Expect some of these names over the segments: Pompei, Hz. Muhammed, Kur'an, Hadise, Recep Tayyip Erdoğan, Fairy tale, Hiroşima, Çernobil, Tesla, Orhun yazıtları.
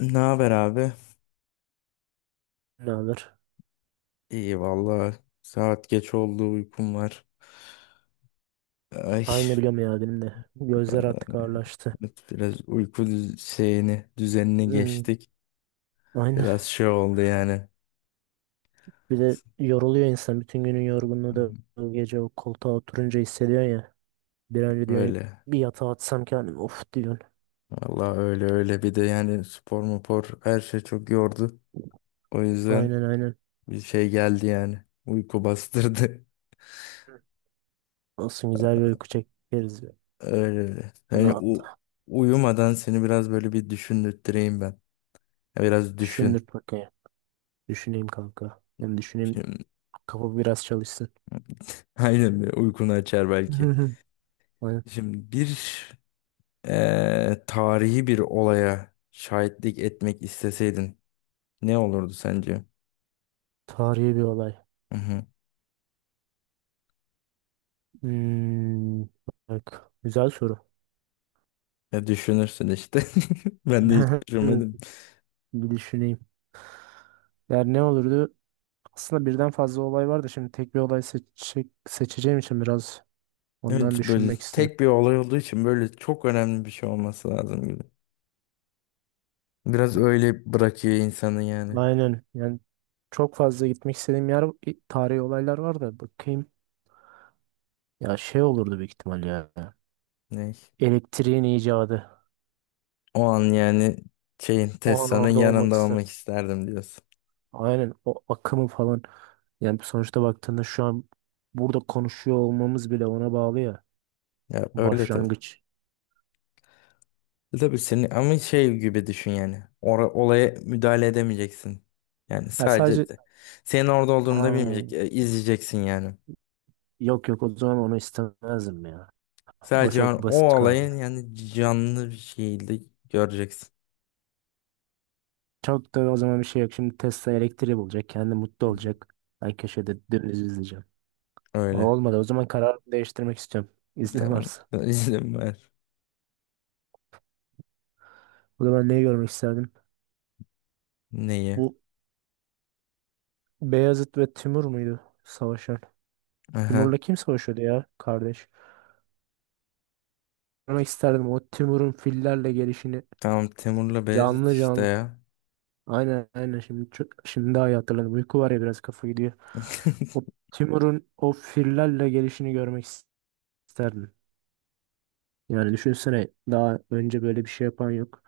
Ne haber abi? Ne alır? İyi valla. Saat geç oldu, uykum var. Ay, Aynı biliyorum ya, benim de. Gözler e, artık ağırlaştı. biraz uyku şeyini düzenini Hmm, geçtik. aynen. Biraz şey oldu yani. Bir de yoruluyor insan. Bütün günün yorgunluğu da o gece o koltuğa oturunca hissediyorsun ya. Bir an önce diyorsun Öyle. bir yatağa atsam kendimi of diyorsun. Valla, öyle öyle. Bir de yani spor mupor her şey çok yordu. O yüzden Aynen aynen. bir şey geldi yani. Uyku bastırdı. Olsun, güzel bir uyku çekeriz ya. Öyle öyle. Yani Rahat. uyumadan seni biraz böyle bir düşündürteyim ben. Biraz düşün. Düşündür bakayım. Düşüneyim kanka. Ben düşüneyim. Şimdi, Kafa biraz çalışsın. aynen, bir uykunu açar belki. Aynen. Şimdi bir tarihi bir olaya şahitlik etmek isteseydin, ne olurdu sence? Tarihi bir olay. Hı hı. Hmm, bak. Güzel soru. Ya, düşünürsün işte. Ben de hiç düşünmedim. Bir düşüneyim. Yani ne olurdu? Aslında birden fazla olay var da şimdi tek bir olay seçeceğim için biraz ondan Evet, böyle düşünmek istedim. tek bir olay olduğu için böyle çok önemli bir şey olması lazım gibi. Biraz öyle bırakıyor insanı yani. Aynen yani çok fazla gitmek istediğim yer, tarihi olaylar var da bakayım. Ya şey olurdu büyük ihtimal ya. Ne? Elektriğin icadı. O an yani şeyin, O an Tesla'nın orada olmak yanında istedim. olmak isterdim diyorsun. Aynen, o akımı falan. Yani sonuçta baktığında şu an burada konuşuyor olmamız bile ona bağlı ya. Ya öyle, tabii. Başlangıç. Tabii senin ama şey gibi düşün yani. Olaya müdahale edemeyeceksin. Yani Ya sadece sadece senin orada Ha, olduğunu da bilmeyecek. İzleyeceksin yani. yok yok, o zaman onu istemezdim ya. O Sadece çok o basit kaldı. olayın yani canlı bir şekilde göreceksin. Çok da o zaman bir şey yok. Şimdi Tesla elektriği bulacak. Kendi mutlu Hı hı. olacak. Ben köşede dümdüz izleyeceğim. O Öyle. olmadı. O zaman kararımı değiştirmek istiyorum. İznin Tamam. varsa. İzin ver. O zaman neyi görmek isterdim? Neyi? Bu Beyazıt ve Timur muydu savaşan? Aha. Timur'la kim savaşıyordu ya kardeş? Görmek isterdim o Timur'un fillerle gelişini Tamam, Temur'la Beyazıt canlı işte canlı. ya. Aynen aynen, şimdi çok, şimdi daha iyi hatırladım. Uyku var ya, biraz kafa gidiyor. O Timur'un o fillerle gelişini görmek isterdim. Yani düşünsene, daha önce böyle bir şey yapan yok.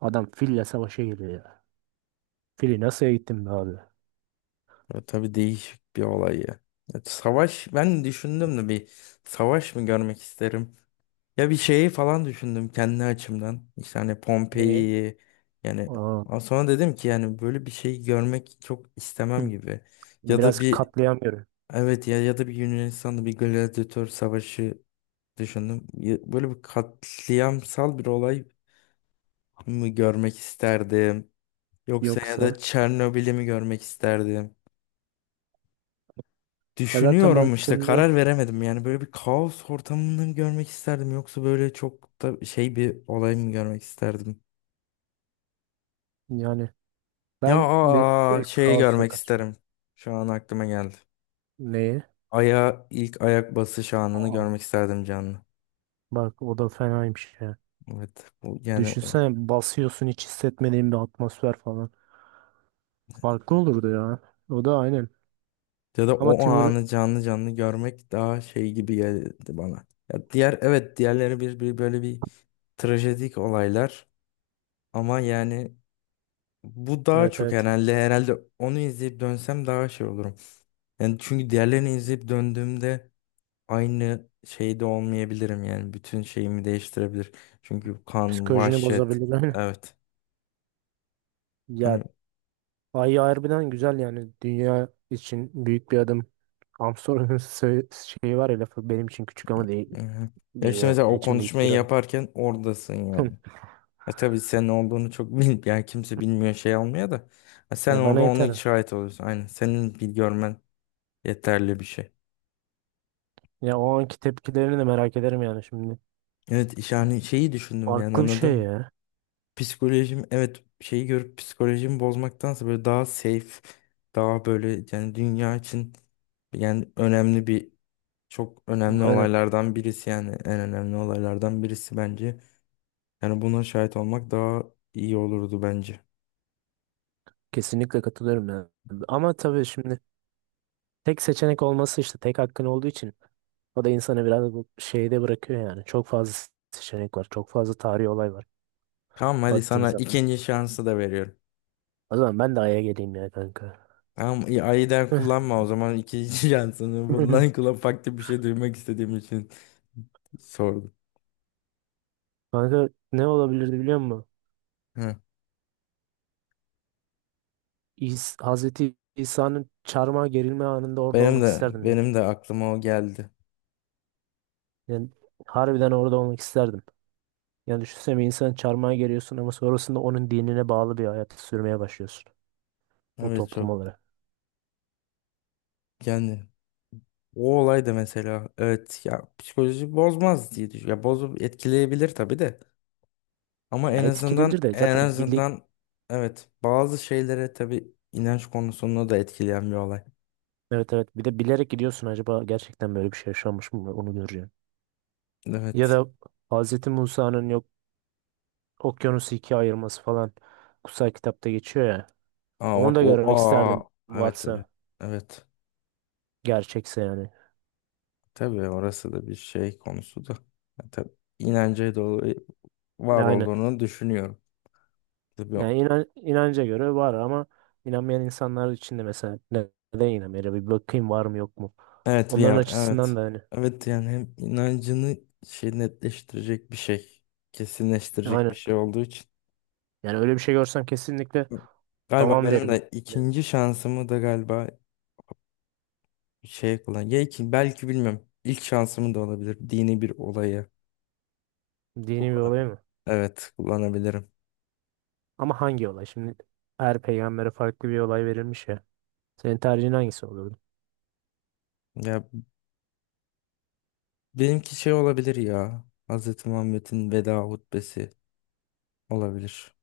Adam fille savaşa geliyor ya. Fili nasıl eğittim be abi? Ya tabii, değişik bir olay ya. Ya savaş, ben düşündüm de bir savaş mı görmek isterim? Ya bir şeyi falan düşündüm kendi açımdan. İşte hani Neyi? Pompei'yi yani, Aa, ama sonra dedim ki yani böyle bir şey görmek çok istemem hı, gibi. Ya da biraz bir, katlayamıyorum. evet ya, ya da bir Yunanistan'da bir gladyatör savaşı düşündüm. Ya böyle bir katliamsal bir olay mı görmek isterdim? Yoksa ya da Yoksa Çernobil'i mi görmek isterdim? ya zaten Düşünüyorum işte, baktığında karar veremedim. Yani böyle bir kaos ortamını mı görmek isterdim, yoksa böyle çok da şey bir olay mı görmek isterdim? yani Ya, ben direkt şeyi kaosa görmek kaçıyorum. isterim. Şu an aklıma geldi. Neyi? Aya ilk ayak basış anını Aa, görmek isterdim, canlı. bak o da fenaymış ya. Evet. Bu, yani o Düşünsene, basıyorsun hiç hissetmediğin bir atmosfer falan. Farklı olurdu ya. O da aynen. ya da Ama o Timur anı canlı canlı görmek daha şey gibi geldi bana. Ya diğer, evet, diğerleri bir böyle bir trajedik olaylar ama yani bu daha evet çok evet, herhalde onu izleyip dönsem daha şey olurum. Yani çünkü diğerlerini izleyip döndüğümde aynı şeyde olmayabilirim, yani bütün şeyimi değiştirebilir. Çünkü kan, psikolojini vahşet. bozabilir. Evet. Ya, Hani, Ay harbiden güzel yani, dünya için büyük bir adım. Armstrong'un şeyi var ya, lafı, benim için küçük ama değil, hı hı. Ya işte dünya mesela o için büyük konuşmayı bir adım. yaparken oradasın yani. Tabii senin olduğunu çok bilmiyor. Yani kimse bilmiyor, şey almıyor da. Sen Ya orada bana onun yeter. şahit oluyorsun. Aynen. Senin bir görmen yeterli bir şey. Ya o anki tepkilerini de merak ederim yani şimdi. Evet, yani şeyi düşündüm, yani Farklı bir şey anladım. ya. Psikolojim, evet, şeyi görüp psikolojimi bozmaktansa böyle daha safe, daha böyle yani dünya için, yani önemli bir, çok önemli Aynen, olaylardan birisi, yani en önemli olaylardan birisi bence. Yani buna şahit olmak daha iyi olurdu bence. kesinlikle katılıyorum ya. Ama tabii şimdi tek seçenek olması, işte tek hakkın olduğu için o da insanı biraz bu şeyde bırakıyor yani. Çok fazla seçenek var. Çok fazla tarihi olay var Tamam, hadi baktığın sana zaman. ikinci şansı da veriyorum. O zaman ben de Ay'a geleyim ya kanka. Tamam iyi, ayıdan kullanma o zaman ikinci şansını. Bundan kula farklı bir şey duymak istediğim için sordum. Kanka ne olabilirdi biliyor musun? Hı. Hazreti İsa'nın çarmıha gerilme anında orada Benim olmak de isterdim ya. benim de aklıma o geldi. Yani harbiden orada olmak isterdim. Yani düşünsene, bir insan çarmıha geriyorsun ama sonrasında onun dinine bağlı bir hayat sürmeye başlıyorsun. O Evet toplum çok, olarak. yani o olay da mesela, evet ya, psikoloji bozmaz diye düşünüyorum. Ya bozup etkileyebilir tabii de. Ama Ya en etkileyebilir azından de en zaten azından evet bazı şeylere, tabii inanç konusunda da etkileyen bir olay. evet evet, bir de bilerek gidiyorsun, acaba gerçekten böyle bir şey yaşanmış mı onu göreceksin. Ya Evet. da Hazreti Musa'nın yok, okyanusu ikiye ayırması falan kutsal kitapta geçiyor ya. Aa Onu bak, da o, görmek aa, isterdim evet evet. varsa, Evet. gerçekse yani. Tabii orası da bir şey konusu da. Ya tabii, inanca dolu var Aynen. olduğunu düşünüyorum. Tabii. Yani inanca göre var ama inanmayan insanlar için de mesela neden inanmıyor? Bir bakayım var mı yok mu? Evet Onların ya, açısından evet. da hani Evet, yani hem inancını şey netleştirecek bir şey, kesinleştirecek bir aynen. şey olduğu için. Yani öyle bir şey görsem kesinlikle Galiba tamam benim derim. de Yani ikinci şansımı da galiba şey kullan. Ya belki bilmiyorum. İlk şansım da olabilir. Dini bir olayı. dini bir olay mı? Evet, kullanabilirim. Ama hangi olay? Şimdi her peygambere farklı bir olay verilmiş ya. Senin tercihin hangisi olurdu? Ya benimki şey olabilir ya. Hz. Muhammed'in veda hutbesi olabilir.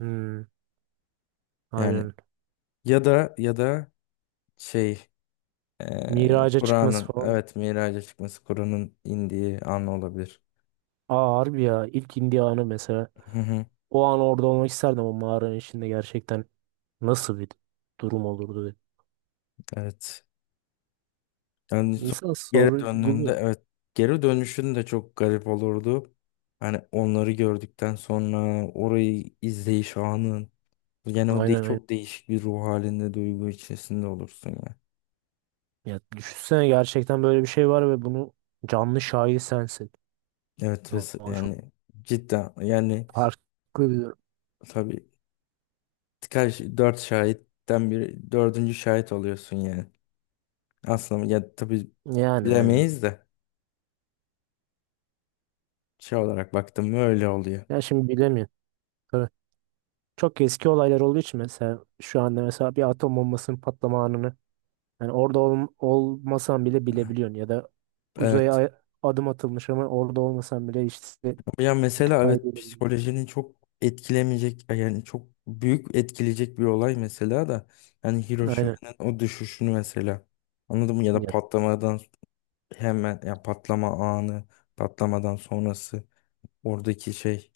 Hmm, Yani, aynen. ya da şey, Miraca çıkması Kur'an'ın, falan. evet, miraca çıkması, Kur'an'ın indiği an olabilir. Aa harbi ya, ilk indiği anı mesela. Hı hı. O an orada olmak isterdim o mağaranın içinde, gerçekten nasıl bir durum olurdu diye. Evet. Yani İnsan geri döndüğünde, sorguluyor. evet, geri dönüşün de çok garip olurdu. Hani onları gördükten sonra orayı izleyiş anın, yani o de Aynen aynen. çok değişik bir ruh halinde, duygu içerisinde olursun ya. Ya düşünsene, gerçekten böyle bir şey var ve bunu canlı şahidi sensin. Evet Ya, ve çok yani cidden, yani farklı bir durum. tabii dört şahitten bir dördüncü şahit oluyorsun yani. Aslında ya tabii Yani aynen. bilemeyiz de şey olarak baktım mı öyle oluyor. Ya şimdi bilemiyorum. Tabii çok eski olaylar olduğu için, mesela şu anda mesela bir atom bombasının patlama anını yani orada olmasan bile bilebiliyorsun, ya da uzaya Evet. Adım atılmış ama orada olmasan bile işte Ama ya mesela evet, kaybediyorsun. psikolojinin çok etkilemeyecek yani çok büyük etkileyecek bir olay mesela da, yani Aynen. Hiroşima'nın o düşüşünü mesela, anladın mı, ya da patlamadan, hemen ya, patlama anı, patlamadan sonrası, oradaki şey.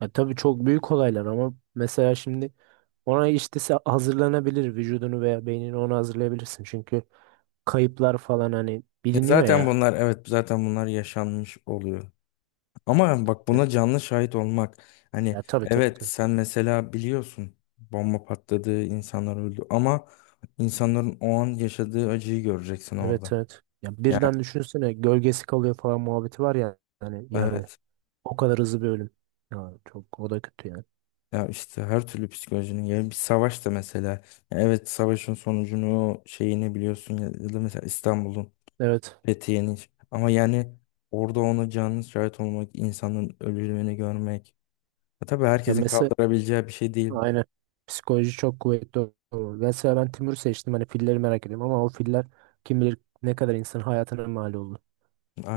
Ya tabii çok büyük olaylar ama mesela şimdi ona işte hazırlanabilir, vücudunu veya beynini ona hazırlayabilirsin. Çünkü kayıplar falan hani Ya biliniyor zaten ya. bunlar, evet, zaten bunlar yaşanmış oluyor. Ama bak, Ya, buna canlı şahit olmak. Hani, ya tabii tabii evet, tabii. sen mesela biliyorsun bomba patladı, insanlar öldü ama insanların o an yaşadığı acıyı göreceksin Evet orada. evet. Ya Ya birden düşünsene, gölgesi kalıyor falan muhabbeti var ya hani yerde. evet. O kadar hızlı bir ölüm. Ya çok, o da kötü yani. Ya işte her türlü psikolojinin, ya bir savaş da mesela. Ya evet, savaşın sonucunu şeyini biliyorsun ya, ya da mesela İstanbul'un, Evet. Fethiye'nin, ama yani orada ona canlı şahit olmak, insanın ölümünü görmek. Ya tabii, Ya herkesin mesela kaldırabileceği bir şey değil. aynen, psikoloji çok kuvvetli olur. Mesela ben Timur seçtim, hani filleri merak ediyorum ama o filler kim bilir ne kadar insan hayatına mal oldu.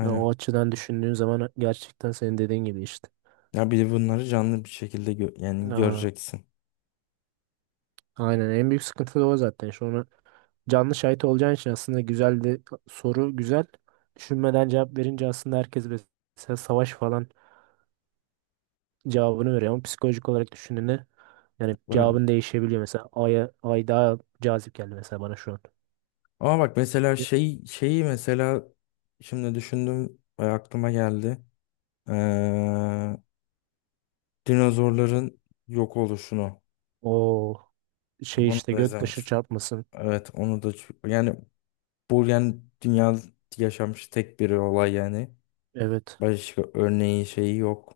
Ya, o açıdan düşündüğün zaman gerçekten senin dediğin gibi işte. Ya bir de bunları canlı bir şekilde yani Aa, göreceksin. aynen en büyük sıkıntı da o zaten. Şu onu canlı şahit olacağın için aslında güzel de, soru güzel. Düşünmeden cevap verince aslında herkes mesela savaş falan cevabını veriyor ama psikolojik olarak düşündüğünde yani Böyle. cevabın değişebiliyor. Mesela Ay'a, Ay daha cazip geldi mesela bana şu an. Ama bak mesela şey şeyi mesela şimdi düşündüm ve aklıma geldi. Ee, Dinozorların yok oluşunu. O şey Bunu işte, da göktaşı izlemeksin. çarpmasın. Evet onu da yani bu yani dünyada yaşanmış tek bir olay yani. Evet. Başka örneği şeyi yok.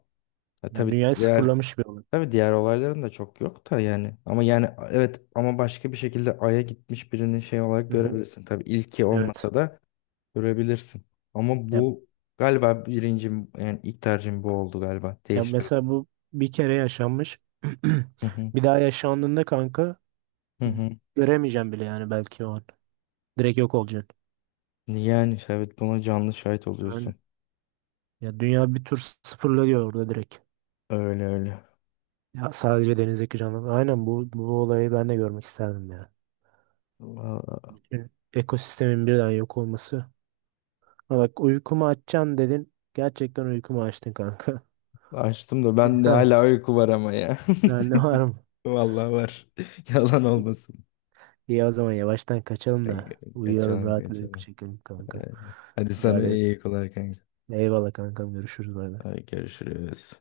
Ya Yani tabii dünyayı diğer, sıfırlamış bir olay. Olayların da çok yok da yani. Ama yani evet, ama başka bir şekilde Ay'a gitmiş birinin şey olarak Hı hı. görebilirsin. Tabii ilki Evet. olmasa da görebilirsin. Ama Ya bu galiba birincim, yani ilk tercihim bu oldu galiba. Ya Değiştirdim. mesela bu bir kere yaşanmış. Hı hı. Bir daha yaşandığında kanka, Hı e, hı. göremeyeceğim bile yani belki o an. Direkt yok olacaksın. Yani işte evet buna canlı şahit Yani, oluyorsun. ya dünya bir tur sıfırlanıyor orada direkt. Öyle öyle. Ya sadece denizdeki canlı. Aynen, bu olayı ben de görmek isterdim ya. Vallahi Bütün ekosistemin birden yok olması. Ha bak, uykumu açacaksın dedin. Gerçekten uykumu açtın kanka. açtım da ben de Güzel. hala uyku var ama ya. Ben ne varım? Vallahi var. Yalan olmasın. İyi, o zaman yavaştan kaçalım da uyuyalım, Kaçalım, rahat bir uyku kaçalım. çekelim kanka. Hadi Ya, sana iyi uykular kanka. Eyvallah kankam, görüşürüz. Bay bay. Hadi görüşürüz.